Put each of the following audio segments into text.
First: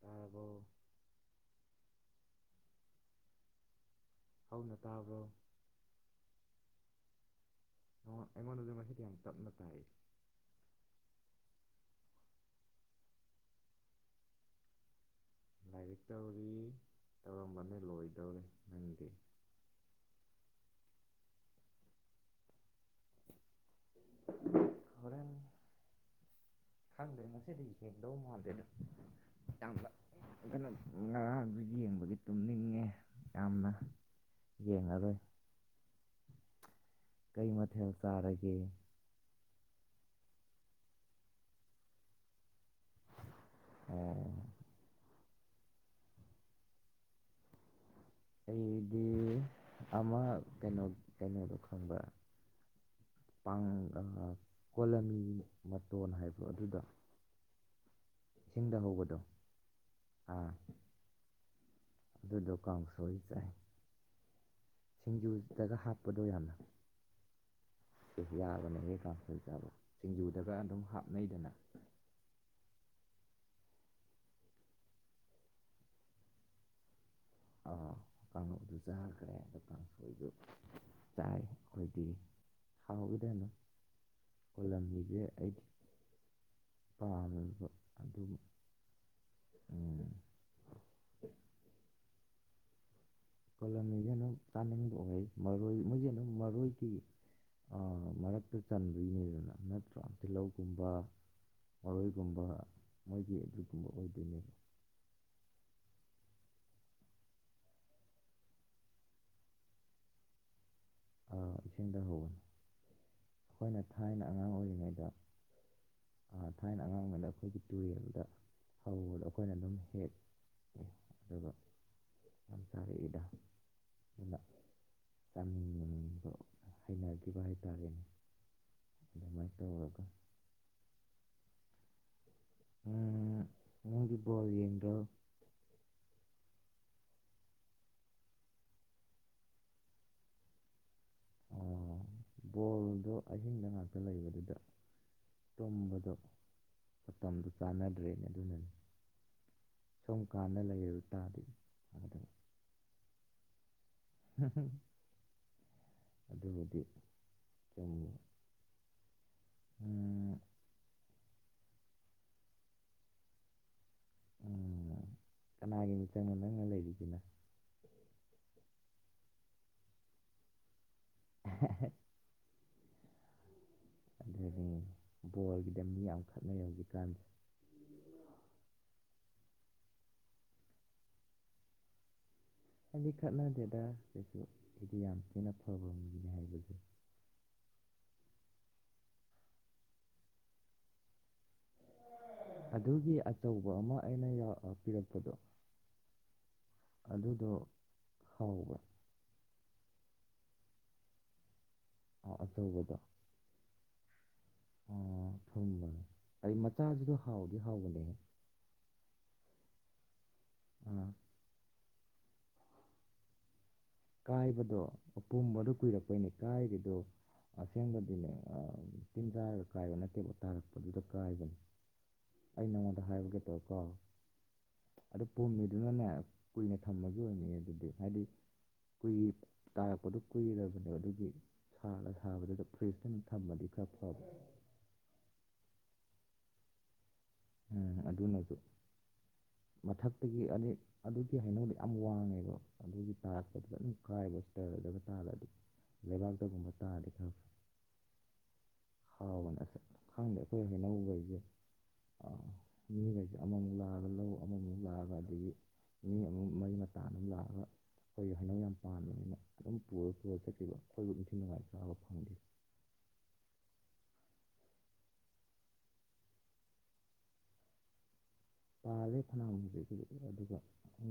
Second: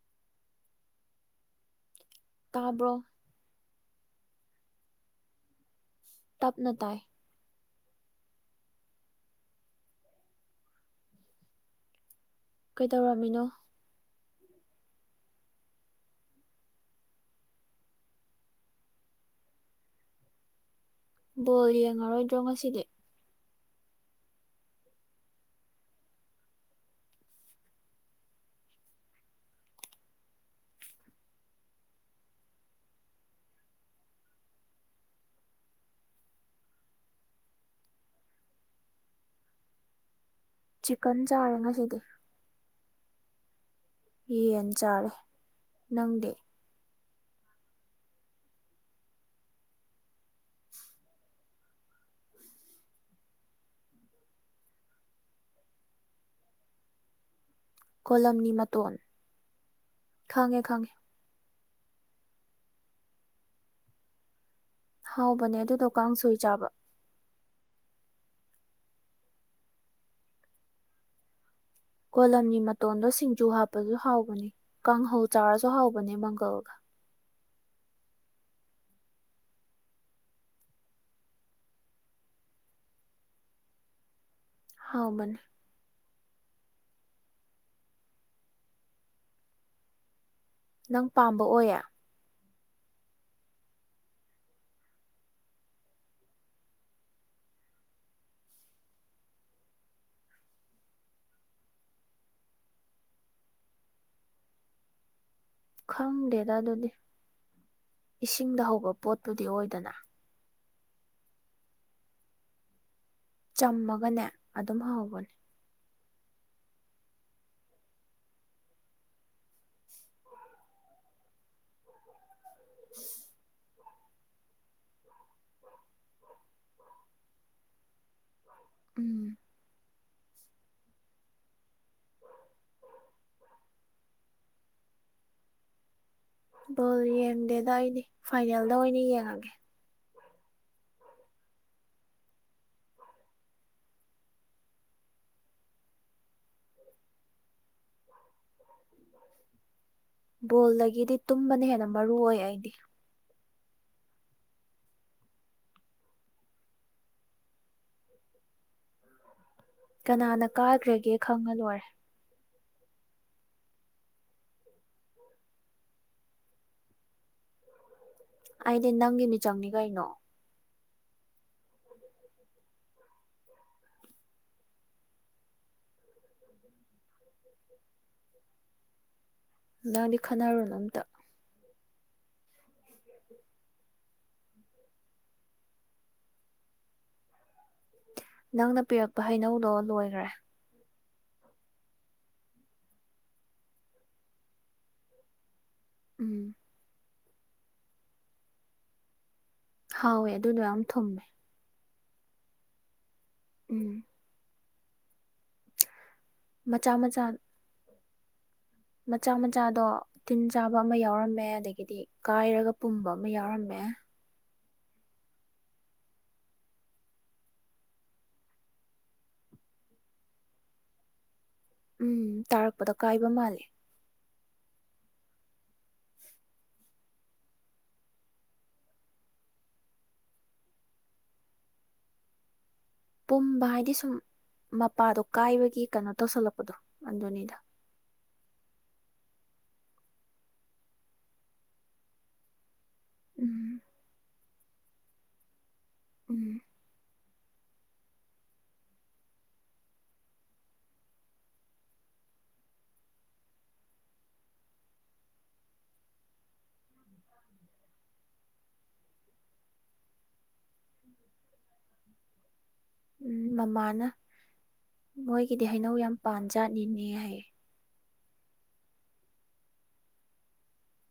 ꯇꯕꯔꯣ ꯇꯥꯕ꯭ꯔꯣ꯫ ꯍꯧꯅ ꯇꯥꯕ꯭ꯔꯣ꯫ ꯇꯞꯅ ꯇꯥꯏ꯫ ꯑꯣ ꯑꯩꯉꯣꯟꯗꯗꯤ ꯑꯪꯝꯣꯁꯤꯗꯤ ꯌꯥꯝ ꯇꯞꯅ ꯇꯥꯏ꯫ ꯀꯩꯗꯧꯔꯝꯃꯤꯅꯣ꯫ ꯂꯥꯏꯔꯤꯛ [unintelligible] ꯇꯧꯔꯤ ꯇꯧꯔꯝꯕꯅꯦ ꯂꯣꯏꯗꯧꯔꯦ ꯅꯪꯒꯤ꯫ ꯕꯣꯜ ꯌꯦꯡꯉꯔꯣꯏꯗ꯭ꯔꯣ ꯉꯁꯤꯗꯤ꯫ ꯍꯣꯔꯦꯟ꯫ ꯈꯪꯗꯦꯅ ꯉꯁꯤꯗꯤ ꯌꯦꯡꯗꯧ ꯃꯥꯗꯦꯗ ꯌꯥꯝ꯫ ꯑꯗꯨꯅ ꯉꯔꯥꯡꯁꯨ ꯌꯦꯡꯕꯒꯤ ꯇꯨꯝꯅꯤꯡꯉꯦ ꯌꯥꯝꯅ꯫ ꯌꯦꯡꯉꯔꯣꯢ꯫ ꯀꯩ ꯃꯊꯦꯜ ꯆꯥꯔꯒꯦ꯫ ꯆꯤꯛꯀꯟ ꯆꯥꯔꯦ ꯉꯁꯤꯗꯤ꯫ ꯑꯣ, ꯌꯦꯟ ꯆꯥꯔꯦ ꯅꯪꯗꯤ꯫ ꯑꯩꯗꯤ ꯑꯃ ꯀꯩꯅꯣ ꯀꯩꯅꯣꯗꯣ ꯈꯪꯕꯔ꯫ ꯀꯣꯂꯝꯃꯤ ꯃꯇꯣꯟ ꯍꯥꯏꯕꯔꯣ ꯑꯗꯨꯗꯣ꯫ ꯀꯣꯂꯝꯅꯤ ꯏꯁꯤꯡꯗ ꯃꯇꯣꯟ ꯍꯧꯕꯗꯣ ꯈꯪꯉꯦ ꯈꯪꯉꯦ꯫ ꯑꯗꯨ ꯀꯥꯡꯁꯣꯏ ꯆꯥꯏ꯫ ꯍꯥꯎꯕꯅꯦ ꯁꯤꯡꯖꯨꯗꯒ ꯑꯗꯨꯗꯣ ꯍꯥꯞꯄꯗꯣ ꯀꯥꯡꯁꯣꯏ ꯆꯥꯕ꯫ ꯌꯥꯕꯅꯦꯍꯦ ꯀꯥꯡꯁꯣꯏ ꯆꯥꯕ ꯁꯤꯡꯖꯨꯗꯒ ꯑꯗꯨꯝ ꯍꯥꯞꯅꯩꯗꯅ꯫ ꯀꯣꯂꯝꯒꯤ ꯃꯇꯣꯟꯗꯣ ꯁꯤꯡꯖꯨ ꯍꯥꯞꯄꯁꯨ ꯍꯥꯎꯕꯅꯤ ꯀꯥꯡꯍꯧ ꯆꯥꯔꯁꯨ ꯍꯥꯎꯕꯅꯦ ꯃꯪꯒꯜꯒ꯫ [unintelligible] ꯀꯥꯡꯂꯨꯞꯗꯨ ꯆꯥꯈ꯭ꯔꯦꯗ ꯀꯥꯡꯁꯣꯏꯗꯨ ꯆꯥꯏ ꯑꯩꯈꯣꯏꯗꯤ ꯍꯥꯎꯋꯗꯅꯣ ꯑꯣꯏꯂꯝꯃꯤꯁꯦ ꯍꯥꯎꯕꯅꯦ ꯑꯩꯗꯤ ꯄꯥꯕ ꯑꯗꯨꯒ ꯅꯪ ꯄꯥꯝꯕ ꯑꯣꯏꯌꯦ ꯄꯣꯂꯝꯃꯤꯁꯦ ꯑꯗꯨꯝ ꯆꯥꯅꯤꯡꯕ ꯑꯣꯏꯩ ꯃꯔꯣꯏ ꯃꯣꯏꯁꯦ ꯑꯗꯨꯝ ꯃꯔꯣꯏꯒꯤ ꯃꯔꯛꯇ ꯆꯟꯕꯒꯤꯅꯦꯗꯅ ꯅꯠꯇ꯭ꯔꯣ ꯇꯤꯜꯍꯧꯒꯨꯝꯕ ꯃꯔꯣꯏꯒꯨꯝꯕ ꯃꯣꯏꯒꯤ ꯑꯗꯨꯒꯨꯝꯕ ꯑꯣꯏꯗꯣꯏꯅꯦꯕ ꯈꯪꯗꯦꯗ ꯑꯗꯨꯗꯤ ꯏꯁꯤꯡꯗ ꯍꯧꯕ ꯄꯣꯠꯠꯇꯨꯗꯤ ꯑꯣꯏꯗꯅ ꯏꯁꯤꯡꯗ ꯍꯧꯕꯅꯤ ꯑꯩꯈꯣꯏꯅ ꯊꯥꯏꯅ ꯆꯝꯃꯒꯅꯦ ꯑꯉꯥꯡ ꯑꯗꯨꯝ ꯑꯣꯏꯔꯤꯉꯩꯗ ꯍꯧꯕꯅꯦ ꯊꯥꯏꯅ ꯑꯉꯥꯡꯕꯗ ꯑꯩꯈꯣꯏꯒꯤ ꯇꯨꯔꯦꯜꯗ ꯍꯧꯕꯗꯣ ꯑꯩꯈꯣꯏꯅ ꯑꯗꯨꯝ ꯍꯦꯛ [unintelligible] ꯁꯁꯔꯒꯤꯗꯃꯤ ꯕ ꯍꯩꯅꯈꯤꯕ ꯍꯥꯏꯇꯥꯔꯦꯅꯦ ꯎꯝ ꯑꯗꯨꯃꯥꯏꯅ ꯇꯧꯔꯒ ꯎꯝ ꯃꯒꯤ ꯄꯣꯑꯣꯣ ꯣꯜ ꯌꯦꯡꯗꯦꯗ ꯑꯩꯗꯤ ꯐꯥꯏꯅꯦꯜꯗ ꯑꯣꯏꯅ ꯌꯦꯡꯉꯒꯦ [unintelligible] ꯕꯣꯜꯗꯣ ꯑꯍꯤꯡꯗ ꯉꯥꯛꯇ ꯂꯩꯕꯗꯨꯗ ꯇꯨꯝꯕꯗꯣ ꯃꯇꯝꯗꯨ ꯆꯥꯟꯅꯗ꯭ꯔꯦꯅꯦ ꯑꯗꯨꯅꯅꯤ ꯁꯨꯝ ꯀꯥꯟꯗ ꯂꯩꯔꯕ ꯕꯣꯜꯗꯒꯤꯗꯤ ꯇꯥꯔꯗꯤ ꯇꯨꯝꯕꯅ ꯍꯦꯟꯅ ꯃꯔꯨ ꯑꯣꯏ ꯑꯩꯗꯤ ꯑꯗꯨꯕꯨꯗꯤ ꯆꯨꯝꯉ ꯀꯅꯥꯅ ꯀꯥꯈ꯭ꯔꯒꯦ ꯈꯪꯉ ꯂꯣꯏꯔꯦ ꯎꯝ ꯀꯅꯥꯒꯤ ꯃꯤꯆꯪ ꯑꯃ ꯅꯪꯅ ꯂꯩꯔꯤꯁꯤꯅ ꯑꯩꯗꯤ ꯅꯪꯒꯤ ꯃꯤꯆꯪꯅꯤ ꯀꯩꯅꯣ [unintelligible] ꯑꯗꯨꯗꯤ ꯕꯜꯒꯤꯗ ꯃꯤ ꯌꯥꯝ ꯈꯠꯅꯩ ꯍꯧꯖꯤꯛꯀꯥꯟꯁ ꯅꯪꯗꯤ ꯈꯟꯅꯔꯣꯅ ꯑꯝꯇ ꯍꯥꯏꯗꯤ ꯈꯠꯅꯗꯦꯗ ꯀꯩꯁꯨ ꯑꯩꯗꯤ ꯌꯥꯝ ꯊꯤꯅ ꯐꯕꯅꯦ ꯍꯥꯏꯕꯁꯦ ꯅꯪꯅ ꯄꯤꯔꯛꯄ ꯍꯩꯅꯧꯗꯣ ꯂꯣꯏꯈ꯭ꯔꯦ ꯑꯗꯨꯒꯤ ꯑꯆꯧꯕ ꯑꯃ ꯑꯩꯅ ꯄꯤꯔꯛꯄꯗꯣ ꯎꯝ ꯑꯗꯨꯗꯣ ꯍꯋꯦ ꯍꯥꯎꯋꯦ ꯑꯗꯨꯗꯣ ꯌꯥꯝ ꯊꯨꯝꯃꯦ ꯑꯊꯒꯗ ꯎꯝ ꯑꯣ ꯊꯨꯝꯕ ꯍꯥꯏ ꯃꯆꯥ ꯃꯆꯥꯁꯤꯗ ꯃꯆꯥ ꯍꯥꯎꯗꯤ ꯍꯥꯎꯒꯅꯦꯍꯦ ꯃꯆꯥ ꯃꯆꯥꯗꯣ ꯇꯤꯟ ꯆꯥꯕ ꯑꯃ ꯑꯥ ꯌꯥꯎꯔꯝꯃꯦ ꯑꯗꯒꯤꯗꯤ ꯀꯥꯏꯔꯒ ꯄꯨꯝꯕ ꯑꯃ ꯌꯥꯎꯔꯝꯃꯦ ꯀꯥꯏꯕꯗꯣ ꯑꯄꯣꯝꯕꯗꯣ ꯀꯨꯏꯔꯛꯄꯩꯅꯦ ꯀꯥꯏꯔꯤꯗꯣ ꯑꯁꯦꯡꯕꯗꯤꯅꯦ ꯇꯤꯟ ꯆꯥꯔꯒ ꯀꯥꯏꯕ ꯅꯠꯇꯦ ꯑꯣꯣꯠ ꯇꯥꯔꯛꯄꯗꯨꯗ ꯀꯥꯏꯕꯅꯦ ꯎꯝ ꯑꯩ ꯇꯥꯔꯛꯄꯗ ꯅꯪꯉꯣꯟꯗ ꯀꯥꯏꯕ ꯍꯥꯏꯕꯒꯦ ꯃꯥꯂꯦ ꯇꯧꯔ ꯀꯥꯎ ꯑꯗꯨ ꯄꯣꯝꯃꯤꯗꯨꯅꯅꯦ ꯀꯨꯏꯅ ꯊꯝꯕꯒꯤ ꯑꯣꯏꯅꯤ ꯑꯗꯨꯗꯤ ꯍꯥꯏꯗꯤ ꯀꯨꯏ ꯇꯥꯔꯛꯄꯗꯣ ꯀꯨꯏꯕꯅꯦꯕ ꯑꯗꯨꯒꯤ ꯁꯥꯂ ꯁꯥꯕꯗꯨꯗ ꯐ꯭ꯔꯤꯖꯇꯅ ꯄꯨꯝꯕ ꯊꯝꯃꯗꯤ ꯈꯔ ꯍꯥꯏꯗꯤ ꯁꯨꯝ ꯐꯕ ꯃꯄꯥꯗꯣ ꯀꯥꯏꯕꯒꯤ ꯀꯩꯅꯣ ꯇꯧꯁꯜꯂꯛꯄꯗꯣ ꯑꯟꯗꯣꯅꯤꯗ ꯑꯗꯨ ꯃꯊꯛꯇꯒꯤ ꯑꯗꯨꯒꯤ ꯍꯥꯏꯩꯅꯧꯗ ꯌꯥꯝ ꯋꯥꯡꯉꯦꯕ ꯑꯗꯨꯒꯤ ꯇꯥꯔꯛꯄꯗ ꯎꯝ ꯑꯗꯨꯝ ꯀꯥꯏꯕ ꯇꯔꯗꯕ ꯇꯥꯔ ꯑꯗꯨꯝ ꯎꯝ ꯂꯩꯕꯥꯛꯇꯒꯨꯝꯕ ꯇꯥꯔꯗꯤ ꯈꯪꯦ ꯍꯥꯎꯕꯅꯦ ꯑꯁ ꯈꯪꯗꯦ ꯑꯩꯈꯣꯏ ꯍꯩꯅꯧꯕ ꯑꯩꯁꯦ [unintelligible] ꯃꯤꯈꯩꯁꯦ ꯑꯃꯃꯨꯛ ꯂꯥꯛꯑꯒ ꯂꯧ ꯑꯃꯃꯨꯛ ꯂꯥꯛꯑꯒ ꯑꯗꯒꯤ ꯃꯤ ꯑꯃꯨꯛ ꯃꯩ ꯃꯇꯥ ꯑꯃ ꯂꯥꯛꯑꯒ [inaudible] ꯑꯩꯈꯣꯏꯒꯤ ꯍꯩꯅꯧ ꯌꯥꯝ ꯄꯥꯅꯤꯅ ꯑꯗꯨꯝ ꯄꯨꯔ ꯄꯨꯔ ꯆꯠꯈꯤꯕ ꯑꯩꯈꯣꯏꯕꯨ ꯅꯨꯡꯊꯤ ꯅꯨꯡꯉꯥꯏ ꯆꯥꯕ ꯐꯪꯗꯦ [inaudible] ꯎꯝ ꯃꯃꯥꯅ ꯃꯣꯏꯒꯤꯗꯤ ꯍꯩꯅꯧ ꯌꯥꯝ ꯄꯥꯟꯖꯥꯠꯅꯤꯅꯦ ꯍꯥꯏ ꯄꯥꯜꯂꯦ ꯐꯅꯃꯨꯁꯦ ꯑꯗꯨꯒ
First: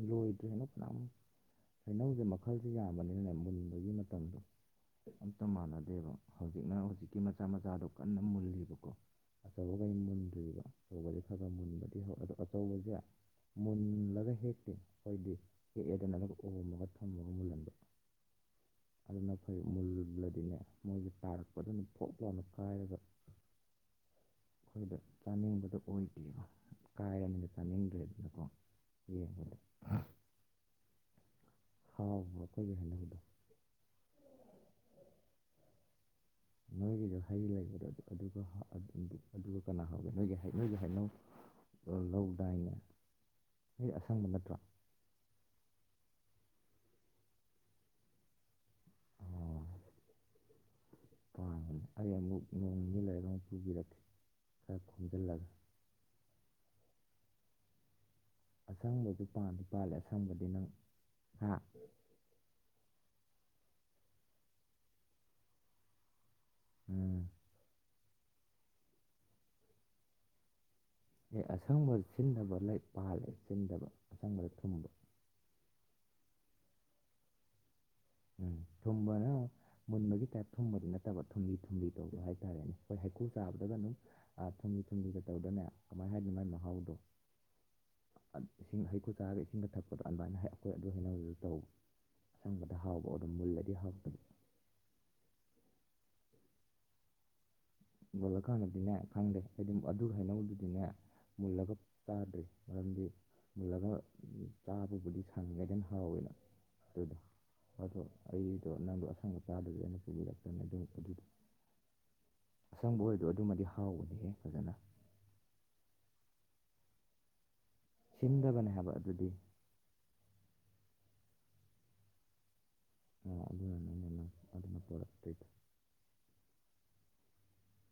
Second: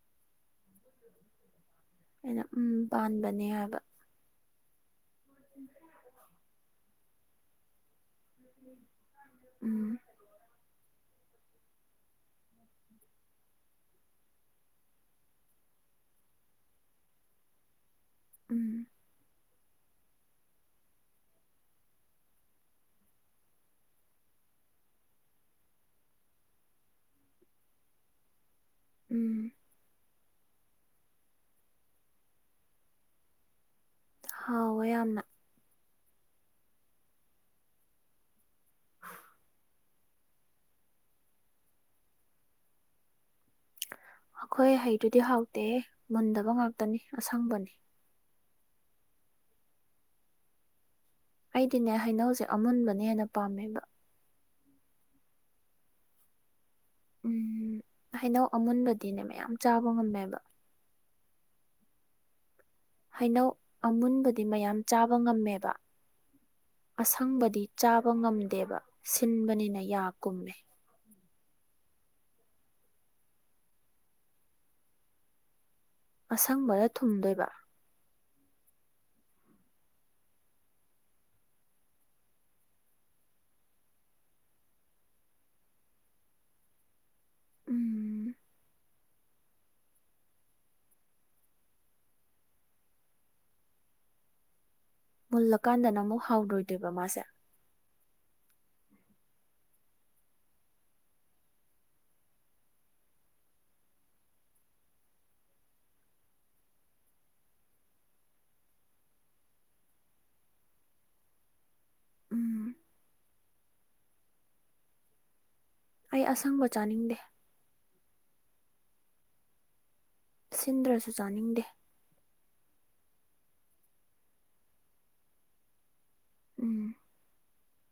ꯂꯣꯏꯗ꯭ꯔꯦꯅ ꯐꯅꯃꯛ [inaudible] ꯍꯩꯅꯧꯁꯦ ꯑꯩꯅ ꯃꯈꯜꯁꯦ ꯎꯝ ꯌꯥꯝꯕꯅꯤꯅꯅꯦ ꯄꯥꯟꯕꯅꯦ ꯍꯥꯏꯕ ꯃꯨꯟꯕꯒꯤ ꯃꯇꯝꯗꯣ [inaudible] [inaudible] ꯑꯝꯇ ꯃꯥꯟꯅꯗꯦꯕ ꯍꯧꯖꯤꯛꯅ ꯍꯧꯖꯤꯛꯀꯤ ꯃꯆꯥ ꯃꯆꯥꯗꯣ ꯀꯟꯅ ꯃꯨꯜꯂꯤꯕꯀꯣ ꯑꯆꯧꯕꯈꯩ ꯎꯝ ꯃꯨꯟꯗ꯭ꯔꯤꯕ ꯑꯆꯧꯕꯁ ꯈꯔ ꯈꯔ ꯃꯨꯟꯕꯗꯤ ꯍꯧꯗꯣ [inaudible] [inaudible] ꯄꯊꯧꯕꯁꯦ [inaudible] ꯃꯨꯜꯂꯒ ꯍꯦꯛꯇꯦ ꯑꯩꯣꯏꯗꯤ ꯍꯦꯛꯑꯦꯗ ꯅꯠꯇꯒ ꯎꯝꯃꯒ ꯊꯝꯃꯒ ꯃꯨꯜꯍꯟꯕ ꯎꯝ [inaudible] ꯑꯗꯨꯅ ꯑꯩꯈꯣꯏ ꯃꯨꯜꯂꯗꯤꯅꯦ ꯃꯣꯏꯁꯦ ꯇꯥꯔꯛꯄꯗꯅ ꯐꯣꯛ ꯂꯥꯎꯅ ꯀꯥꯏꯔꯒ ꯑꯩꯈꯣꯏꯗꯣ ꯆꯥꯅꯤꯡꯕꯗꯣ ꯑꯣꯏꯗꯕ ꯀꯥꯥꯏ ꯇꯃꯤꯣ ꯎꯝ [inaudible] ꯍꯥꯎꯕꯔꯣ ꯑꯩꯈꯣꯏꯒꯤ ꯍꯩꯅꯧꯕꯗꯣ ꯍꯥꯎꯋꯦ ꯌꯥꯝꯅ ꯅꯣꯏꯒꯤꯗ ꯍꯩ ꯂꯩꯕꯗꯣ ꯀꯅꯥ [inaudible] ꯅꯣꯏꯒꯤ-ꯅꯣꯏꯒꯤ ꯍꯩꯅꯧ ꯂꯧꯗꯥꯏꯅ ꯑꯩꯈꯣꯏ ꯍꯩꯗꯨꯗꯤ ꯍꯥꯎꯇꯦꯍꯦ ꯃꯨꯟꯗꯕ ꯉꯥꯛꯇꯅꯤ ꯑꯁꯪꯕꯅꯤ ꯄꯥꯡꯒꯅꯤ ꯑꯩꯗꯤꯅꯦ ꯑꯩ ꯑꯃꯨꯛ ꯍꯩꯅꯧꯁꯦ ꯅꯣꯡ ꯅꯤꯅꯤ ꯑꯃꯨꯟꯕꯅ ꯍꯦꯟꯅ ꯂꯩꯔꯒ ꯑꯃꯨꯛ ꯄꯥꯝꯃꯦꯕ ꯄꯨꯕꯤꯔꯛꯀꯦ ꯈꯔ ꯈꯣꯝꯖꯤꯜꯂꯒ ꯎꯝ ꯍꯩꯅꯧ ꯑꯃꯨꯟꯕꯗꯤꯅꯦ ꯑꯁꯪꯕꯁꯨ ꯃꯌꯥꯝ ꯆꯥꯕ ꯉꯝꯃꯦꯕ ꯑꯥ ꯍꯩꯅꯧ ꯑꯃꯨꯟꯕꯗꯤ ꯃꯌꯥꯝ ꯆꯥꯕ ꯉꯝꯃꯦꯕ ꯎꯝ ꯑꯁꯪꯕꯗꯤ ꯆꯥꯕ ꯉꯝꯗꯦꯕ ꯁꯤꯟꯕꯅꯤꯅ ꯌꯥ ꯀꯨꯝꯃꯦ ꯑꯦ ꯑꯁꯪꯕ ꯁꯤꯟꯗꯕ ꯂꯩ ꯄꯥꯜꯂꯦ ꯁꯤꯟꯗꯕ ꯑꯁꯪꯕꯗ ꯊꯨꯝꯕ ꯑꯁꯪꯕꯅꯥ ꯊꯨꯝꯗꯣꯏꯕ ꯎꯝ ꯊꯨꯝ ꯃꯨꯟꯕꯒꯤ ꯇꯥꯏꯞ ꯊꯨꯝꯕꯗꯤ ꯅꯠꯇꯕ ꯊꯨꯝꯂꯤ-ꯊꯨꯝꯂꯤ ꯇꯧꯗꯣ ꯍꯥꯏꯇꯥꯔꯦꯅꯦ ꯑꯩꯈꯣꯏ ꯍꯩꯀꯨ ꯆꯥꯕꯗꯒ ꯑꯗꯨꯝꯨꯝ ꯃꯤ ꯊꯨꯝꯁꯤꯗ ꯇꯧꯗꯅꯅꯦ ꯀꯃꯥꯏꯅ ꯍꯥꯏꯅꯤ ꯃꯥꯥꯏ ꯃꯍꯥꯎꯗꯣ ꯎꯝ ꯏꯁꯤꯡ ꯍꯩꯀꯔꯨ ꯆꯥꯒ ꯏꯁꯤꯡꯒ ꯊꯛꯄꯗꯣ ꯑꯗꯨꯃꯥꯏꯅ ꯑꯩꯈꯣꯏ ꯑꯗꯨ ꯍꯩꯅꯗꯨ ꯇꯧ ꯑꯁꯪꯕ ꯗ ꯍꯥꯎꯕꯗꯝ ꯃꯨꯜꯂꯗꯤ ꯍꯥꯎꯇꯦ ꯃꯨꯜꯂꯀꯥꯟꯗ ꯅꯥ ꯑꯃꯨꯛ ꯍꯥꯎꯔꯣꯏꯗꯣꯏꯕ ꯃꯥꯁꯦ ꯃꯨꯜꯂꯀꯥꯟꯗꯗꯤꯅꯦ ꯈꯪꯗꯦ ꯍꯥꯏꯗꯤ ꯑꯗꯨ ꯍꯩꯅꯧꯗꯨꯗꯤꯅꯦ ꯃꯨꯜꯂꯒ ꯆꯥꯗ꯭ꯔꯤ ꯃꯔꯝꯗꯤ ꯃꯨꯜꯂꯒ ꯆꯥꯕꯕꯨꯗꯤ ꯁꯪꯏꯀꯥꯟꯗꯅ ꯍꯥꯎꯋꯦꯕꯥ ꯑꯗꯨꯗ ꯑꯗꯣ ꯑꯩꯗꯣ ꯅꯪꯗꯣ ꯑꯁꯪꯕ ꯆꯆꯥꯗꯨꯗ ꯑ ꯑꯣꯏꯅ ꯄꯨꯕꯤꯔꯛꯀꯦꯅꯦ ꯑꯗꯨꯝ ꯑꯗꯨꯗ ꯎꯝ ꯑꯁꯪꯕ ꯑꯣꯏꯔ꯭ꯁꯨ ꯑꯗꯨꯃꯗꯤ ꯍꯥꯎꯕꯅꯤꯍꯦ ꯐꯖꯅ ꯑꯩ ꯑꯁꯪꯕ ꯆꯥꯅꯤꯡꯗꯦ ꯁꯤꯟꯗꯕꯅꯦ ꯍꯥꯏꯕ ꯑꯗꯨꯗꯤ ꯁꯤꯟꯗ꯭ꯔꯁꯨ ꯆꯥꯅꯤꯡꯗꯦ ꯑꯣ ꯑꯅ ꯑꯗꯨꯗꯅ ꯄꯣꯗꯛꯇꯗ [inaudible] ꯎꯝ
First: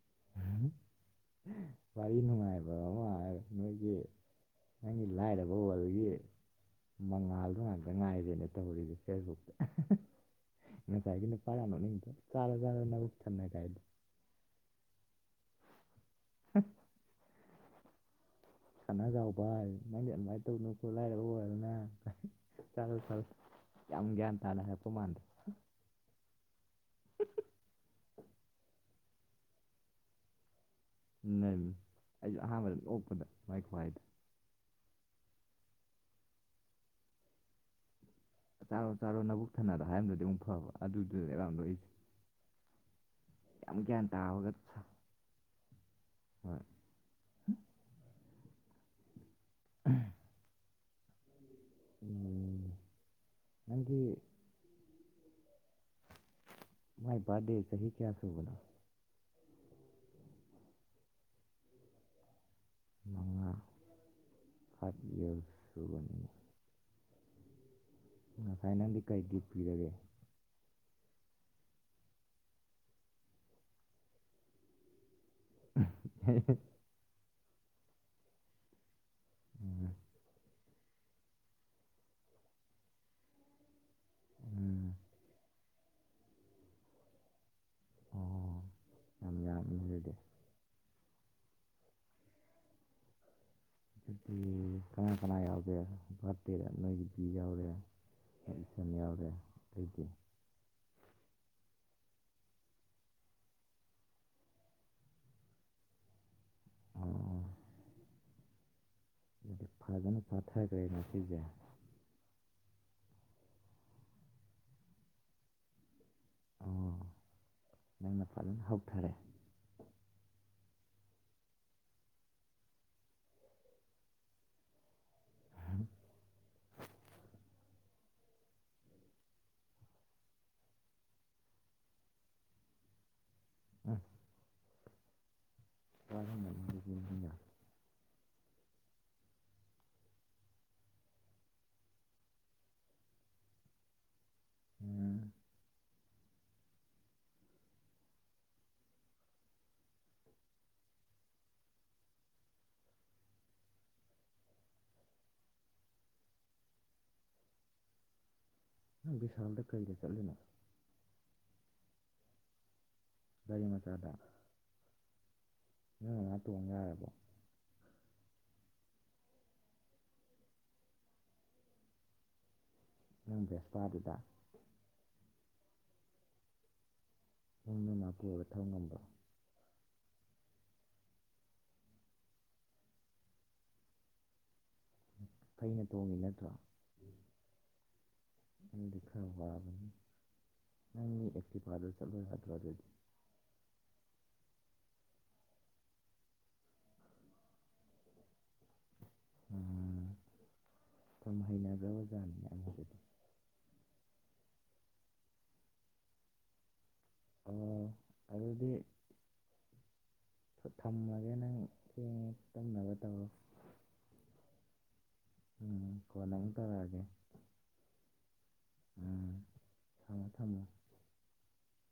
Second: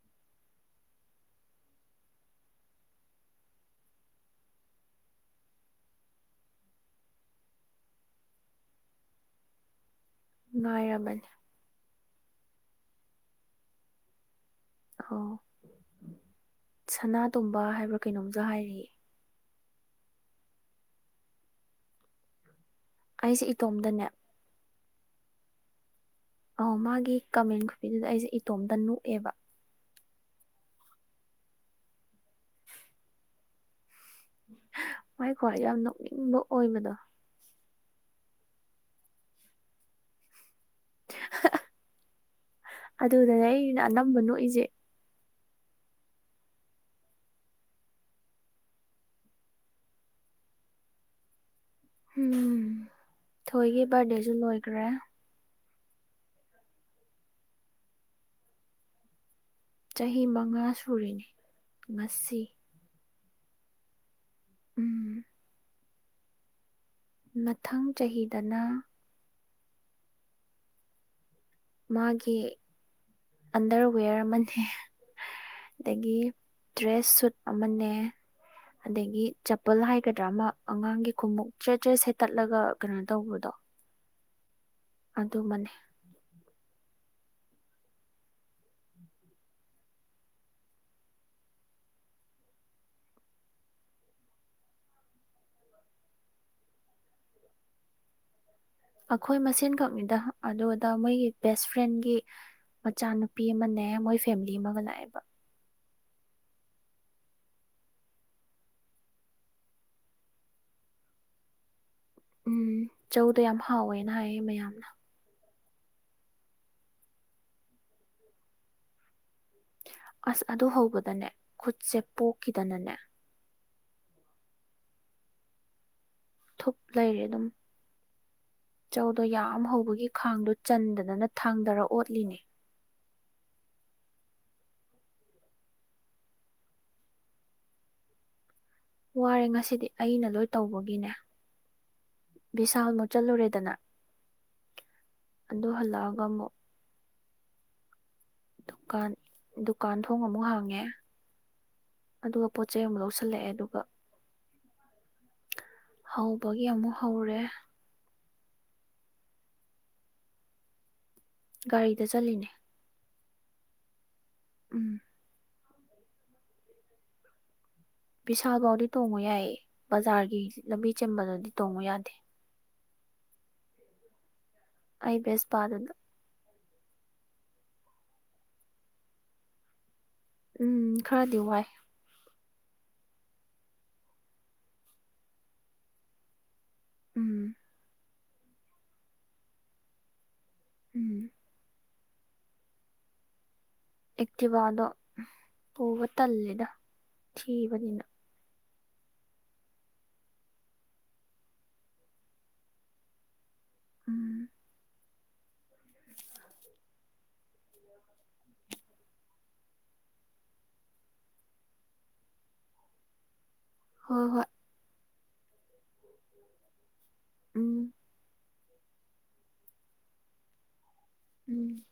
[inaudible] ꯋꯥꯔꯤ ꯅꯨꯡꯉꯥꯏꯕ ꯑꯃ ꯅꯣꯏꯒꯤ ꯅꯪꯒꯤ ꯂꯥꯏꯔꯕ ꯋꯔꯜ ꯃꯉꯥꯜꯗꯣ ꯉꯥꯛꯇ ꯉꯥꯏꯔꯦꯅ ꯇꯧꯔꯤꯁꯦ ꯐꯦꯁꯕꯨꯛꯇ ꯉꯁꯥꯏ ꯉꯥꯏꯔꯕꯅꯦ ꯀ ꯄꯔꯅꯣ ꯅꯣ ꯆꯔ ꯆꯅ ꯎꯆꯅ ꯀꯥꯏꯗ [inaudible] ꯑꯣ ꯁꯅꯥꯇꯣꯝꯕ ꯍꯥꯏꯕ꯭ꯔꯥ ꯀꯩꯅꯣꯝ ꯁꯅꯖꯥꯎꯕ ꯍꯥꯏ ꯃꯗꯤ ꯑꯗꯨꯃꯥꯏꯅ ꯇꯧꯅꯨꯀꯣ ꯂꯥꯏꯔꯕ ꯆꯂ ꯆꯠ ꯑꯩꯁꯦ ꯏꯇꯣꯝꯗꯅꯦ ꯌꯥꯝ ꯭ꯌꯥꯟ ꯇꯥꯅ ꯍꯥꯏꯦꯄꯃꯗ [inaudible] ꯑ ꯃꯥꯒꯤ ꯀꯃꯦꯟ ꯈꯨꯕꯤꯗꯨꯗ ꯑꯩꯁꯦ ꯏꯇꯣꯝꯗ ꯅꯣꯛꯑꯦꯕ ꯅ ꯑꯩꯁꯨ ꯑꯍꯥꯟꯕꯗ ꯑꯣꯛꯄꯗ ꯃꯥꯏ ꯈ꯭ꯋꯥꯏꯗ ꯃꯥꯏ ꯈ꯭ꯋꯥꯏ ꯌꯥꯝ ꯅꯣꯛꯅꯤꯡꯕ ꯑꯣꯏꯕꯗꯣ ꯆꯥꯔꯣ ꯆꯥꯔꯣ ꯅꯕꯨꯛ ꯊꯟꯅꯔꯣ ꯍꯥꯏꯔꯝꯗꯨꯗꯤ ꯑꯃꯨꯛ ꯐꯕ ꯑꯗꯨꯗꯨꯗꯔꯥꯝꯗꯣꯛꯏꯁꯦ ꯑꯗꯨꯗꯅꯦ ꯌꯥꯝ ꯑꯩꯅ ꯒ꯭ꯌꯥꯟ ꯑꯅꯝꯕ ꯇꯥꯕꯒ ꯅꯣꯛꯏꯁꯦ ꯍꯣꯏ ꯎꯝ ꯎꯝ ꯊꯣꯏꯒꯤ ꯅꯪꯒꯤ ꯕꯥꯔꯗꯦꯁꯨ ꯂꯣꯏꯈ꯭ꯔꯦ ꯃꯥꯏ ꯄꯗꯦ ꯁ ꯆꯍꯤ ꯀꯌꯥꯁꯨꯕꯅ ꯆꯍꯤ ꯃꯉꯥ ꯁꯨꯔꯤꯅꯤ ꯉꯁꯤ ꯃꯉꯥ ꯐꯥꯏꯚ ꯎꯝ ꯏꯌꯥꯔꯁ ꯁꯨꯕꯅꯤ ꯃꯊꯪ ꯆꯍꯤꯗꯅ ꯅꯪꯗꯤ ꯀꯩ ꯒꯤꯐ ꯄꯤꯔꯒꯦ [unintelligible] [inaudible] ꯃꯥꯒꯤ ꯑꯟꯗꯔꯋꯦꯌꯔ ꯑꯃꯅꯦ ꯑꯗꯒꯤ ꯗ꯭ꯔꯦꯁ ꯁꯨꯠ ꯑꯃꯅꯦ ꯑꯗꯒꯤ ꯆꯄꯜ ꯎꯝ ꯍꯥꯏꯒꯗ꯭ꯔꯥ ꯑꯃ ꯑꯉꯥꯡꯒꯤ ꯈꯣꯡꯎꯞ ꯆ ꯆ ꯁꯦꯠꯇꯠꯂꯒ ꯀꯩꯅꯣ ꯇꯧꯕꯗꯣ ꯎꯝ ꯑꯗꯨꯃꯅꯤ ꯑꯣ ꯌꯥꯝ ꯌꯥꯝꯃꯤ ꯑꯗꯨꯗꯤ ꯄꯤ ꯀꯅꯥ ꯀꯅꯥ ꯌꯥꯎꯗ ꯚꯔꯇꯗ ꯅꯄꯤ ꯌꯥꯎꯗ ꯑꯩꯈꯣꯏ ꯃꯁꯦꯟꯈꯛꯅꯤꯗ ꯑꯗꯨꯗ ꯃꯣꯏꯒꯤ ꯕꯦꯁ ꯐ꯭ꯔꯦꯟꯒꯤ ꯃꯆꯥꯅꯨꯄꯤ ꯑꯃꯅꯦ ꯃꯣꯏ ꯐꯦꯃꯤꯂꯤ ꯑꯃꯒ ꯂꯥꯛꯑꯦꯕ ꯑꯣ ꯗꯤ ꯐꯖꯅ ꯐꯥꯊꯈ꯭ꯔꯦ ꯉ ꯁꯤꯁꯦ ꯎꯝ ꯆꯧꯗ ꯌꯥꯝ ꯍꯥꯎꯋꯦꯅ ꯍꯥꯏꯌꯦ ꯃꯌꯥꯝꯅ ꯑꯣ ꯅꯪꯅ ꯐꯖꯅ ꯍꯧꯊꯔꯦ ꯑꯁ ꯑꯗꯨ ꯍꯧꯕꯗꯅꯦ ꯈꯨꯠꯁꯦ ꯄꯣꯛꯈꯤꯗꯅꯅꯦ ꯎꯝ [unintelligible] [inaudible] ꯊꯨꯞ ꯂꯩꯔꯦ ꯑꯗꯨꯝ ꯆꯧꯗꯣ ꯌꯥꯝ ꯍꯧꯕꯒꯤ ꯈꯥꯡꯗꯨ ꯆꯟꯗꯗꯅ ꯊꯥꯡꯗꯔ ꯑꯣꯠꯂꯤꯅꯦ [unintelligible] [inaudible] ꯎꯝ [unintelligible] [inaudible] ꯀ [unintelligible] [inaudible] ꯋꯥꯔꯦ ꯉꯁꯤꯗꯤ ꯑꯩꯅ ꯂꯣꯏ ꯇꯧꯕꯒꯤꯅꯦ ꯕꯤꯁꯥꯜ ꯃꯨꯠꯆꯠꯜꯂꯨꯔꯦꯗꯅ ꯎꯝ ꯑꯗꯨ ꯍꯜꯂꯛꯑꯒ ꯑꯃꯨꯛ ꯗꯨꯀꯥꯟ ꯗꯨꯀꯥꯟ ꯊꯣꯡ ꯑꯃꯨꯛ ꯍꯥꯡꯉꯦ ꯑꯗꯨꯒ ꯄꯣꯠ ꯆꯩ ꯑꯃ ꯂꯧꯁꯤꯜꯂꯛꯑꯦ ꯑꯗꯨꯒ ꯍꯧꯕꯒꯤ ꯑꯃꯨꯛ ꯍꯧꯔꯦ ꯪ ꯕꯤꯁꯥꯜꯗ ꯀꯩꯗ ꯆꯠꯂꯤꯅꯣ ꯒꯥꯔꯤꯗ ꯆꯠꯂꯤꯅꯦ ꯔꯤꯃꯆꯥꯗ ꯎꯝ ꯎꯝ ꯉ ꯇꯣꯡꯉ ꯍꯥꯏꯔꯦꯕꯣ ꯕꯤꯚꯤꯁꯥꯜꯐꯥꯎꯗꯤ ꯇꯣꯡꯕ ꯌꯥꯏꯌꯦ ꯕꯖꯥꯔꯒꯤ ꯂꯝꯕꯤ ꯆꯦꯟꯕꯗꯗꯤ ꯇꯣꯡꯕ ꯌꯥꯗꯦ ꯅꯪ ꯕꯦꯁꯄꯥꯗꯨꯗ ꯑꯩꯕꯁ ꯄꯥꯗꯨꯗ ꯍꯅ ꯃꯥ ꯀꯊꯧꯧ ꯉꯪꯕ꯭ꯔ ꯎꯝ ꯈꯥꯗ ꯍꯥꯏꯏ ꯐꯩꯅ ꯇꯣꯡꯉꯤ ꯅꯠꯇ꯭ꯔꯣ ꯎꯝ [unintelligible] [inaudible] ꯂꯤ ꯃꯤ ꯏ ꯎꯝ ꯏꯐꯗ ꯆꯂ ꯍꯥꯏꯗꯕꯗꯗꯤ ꯑꯦꯛꯇꯤꯚꯥꯗꯣ ꯄꯨꯕ ꯇꯜꯜꯂꯤꯦꯗ ꯊꯤꯕꯅꯤꯅ ꯁꯨꯝ ꯍꯩꯅꯕ꯭ꯔ ꯑꯣꯖꯥꯅꯤꯌꯥꯝꯗꯤ ꯎꯝ ꯑꯣ ꯑꯗꯨꯗꯤ ꯊꯝꯃꯒꯦ ꯅꯪ ꯍ ꯇꯨꯝꯅꯕ ꯇꯧꯔꯣ ꯍꯣꯏ ꯍꯣꯏ ꯎꯝ ꯀꯅ ꯇꯔꯑꯒꯦ ꯎꯝ ꯎꯝ ꯊꯝꯃꯣ ꯊꯝꯃꯣ ꯎꯝ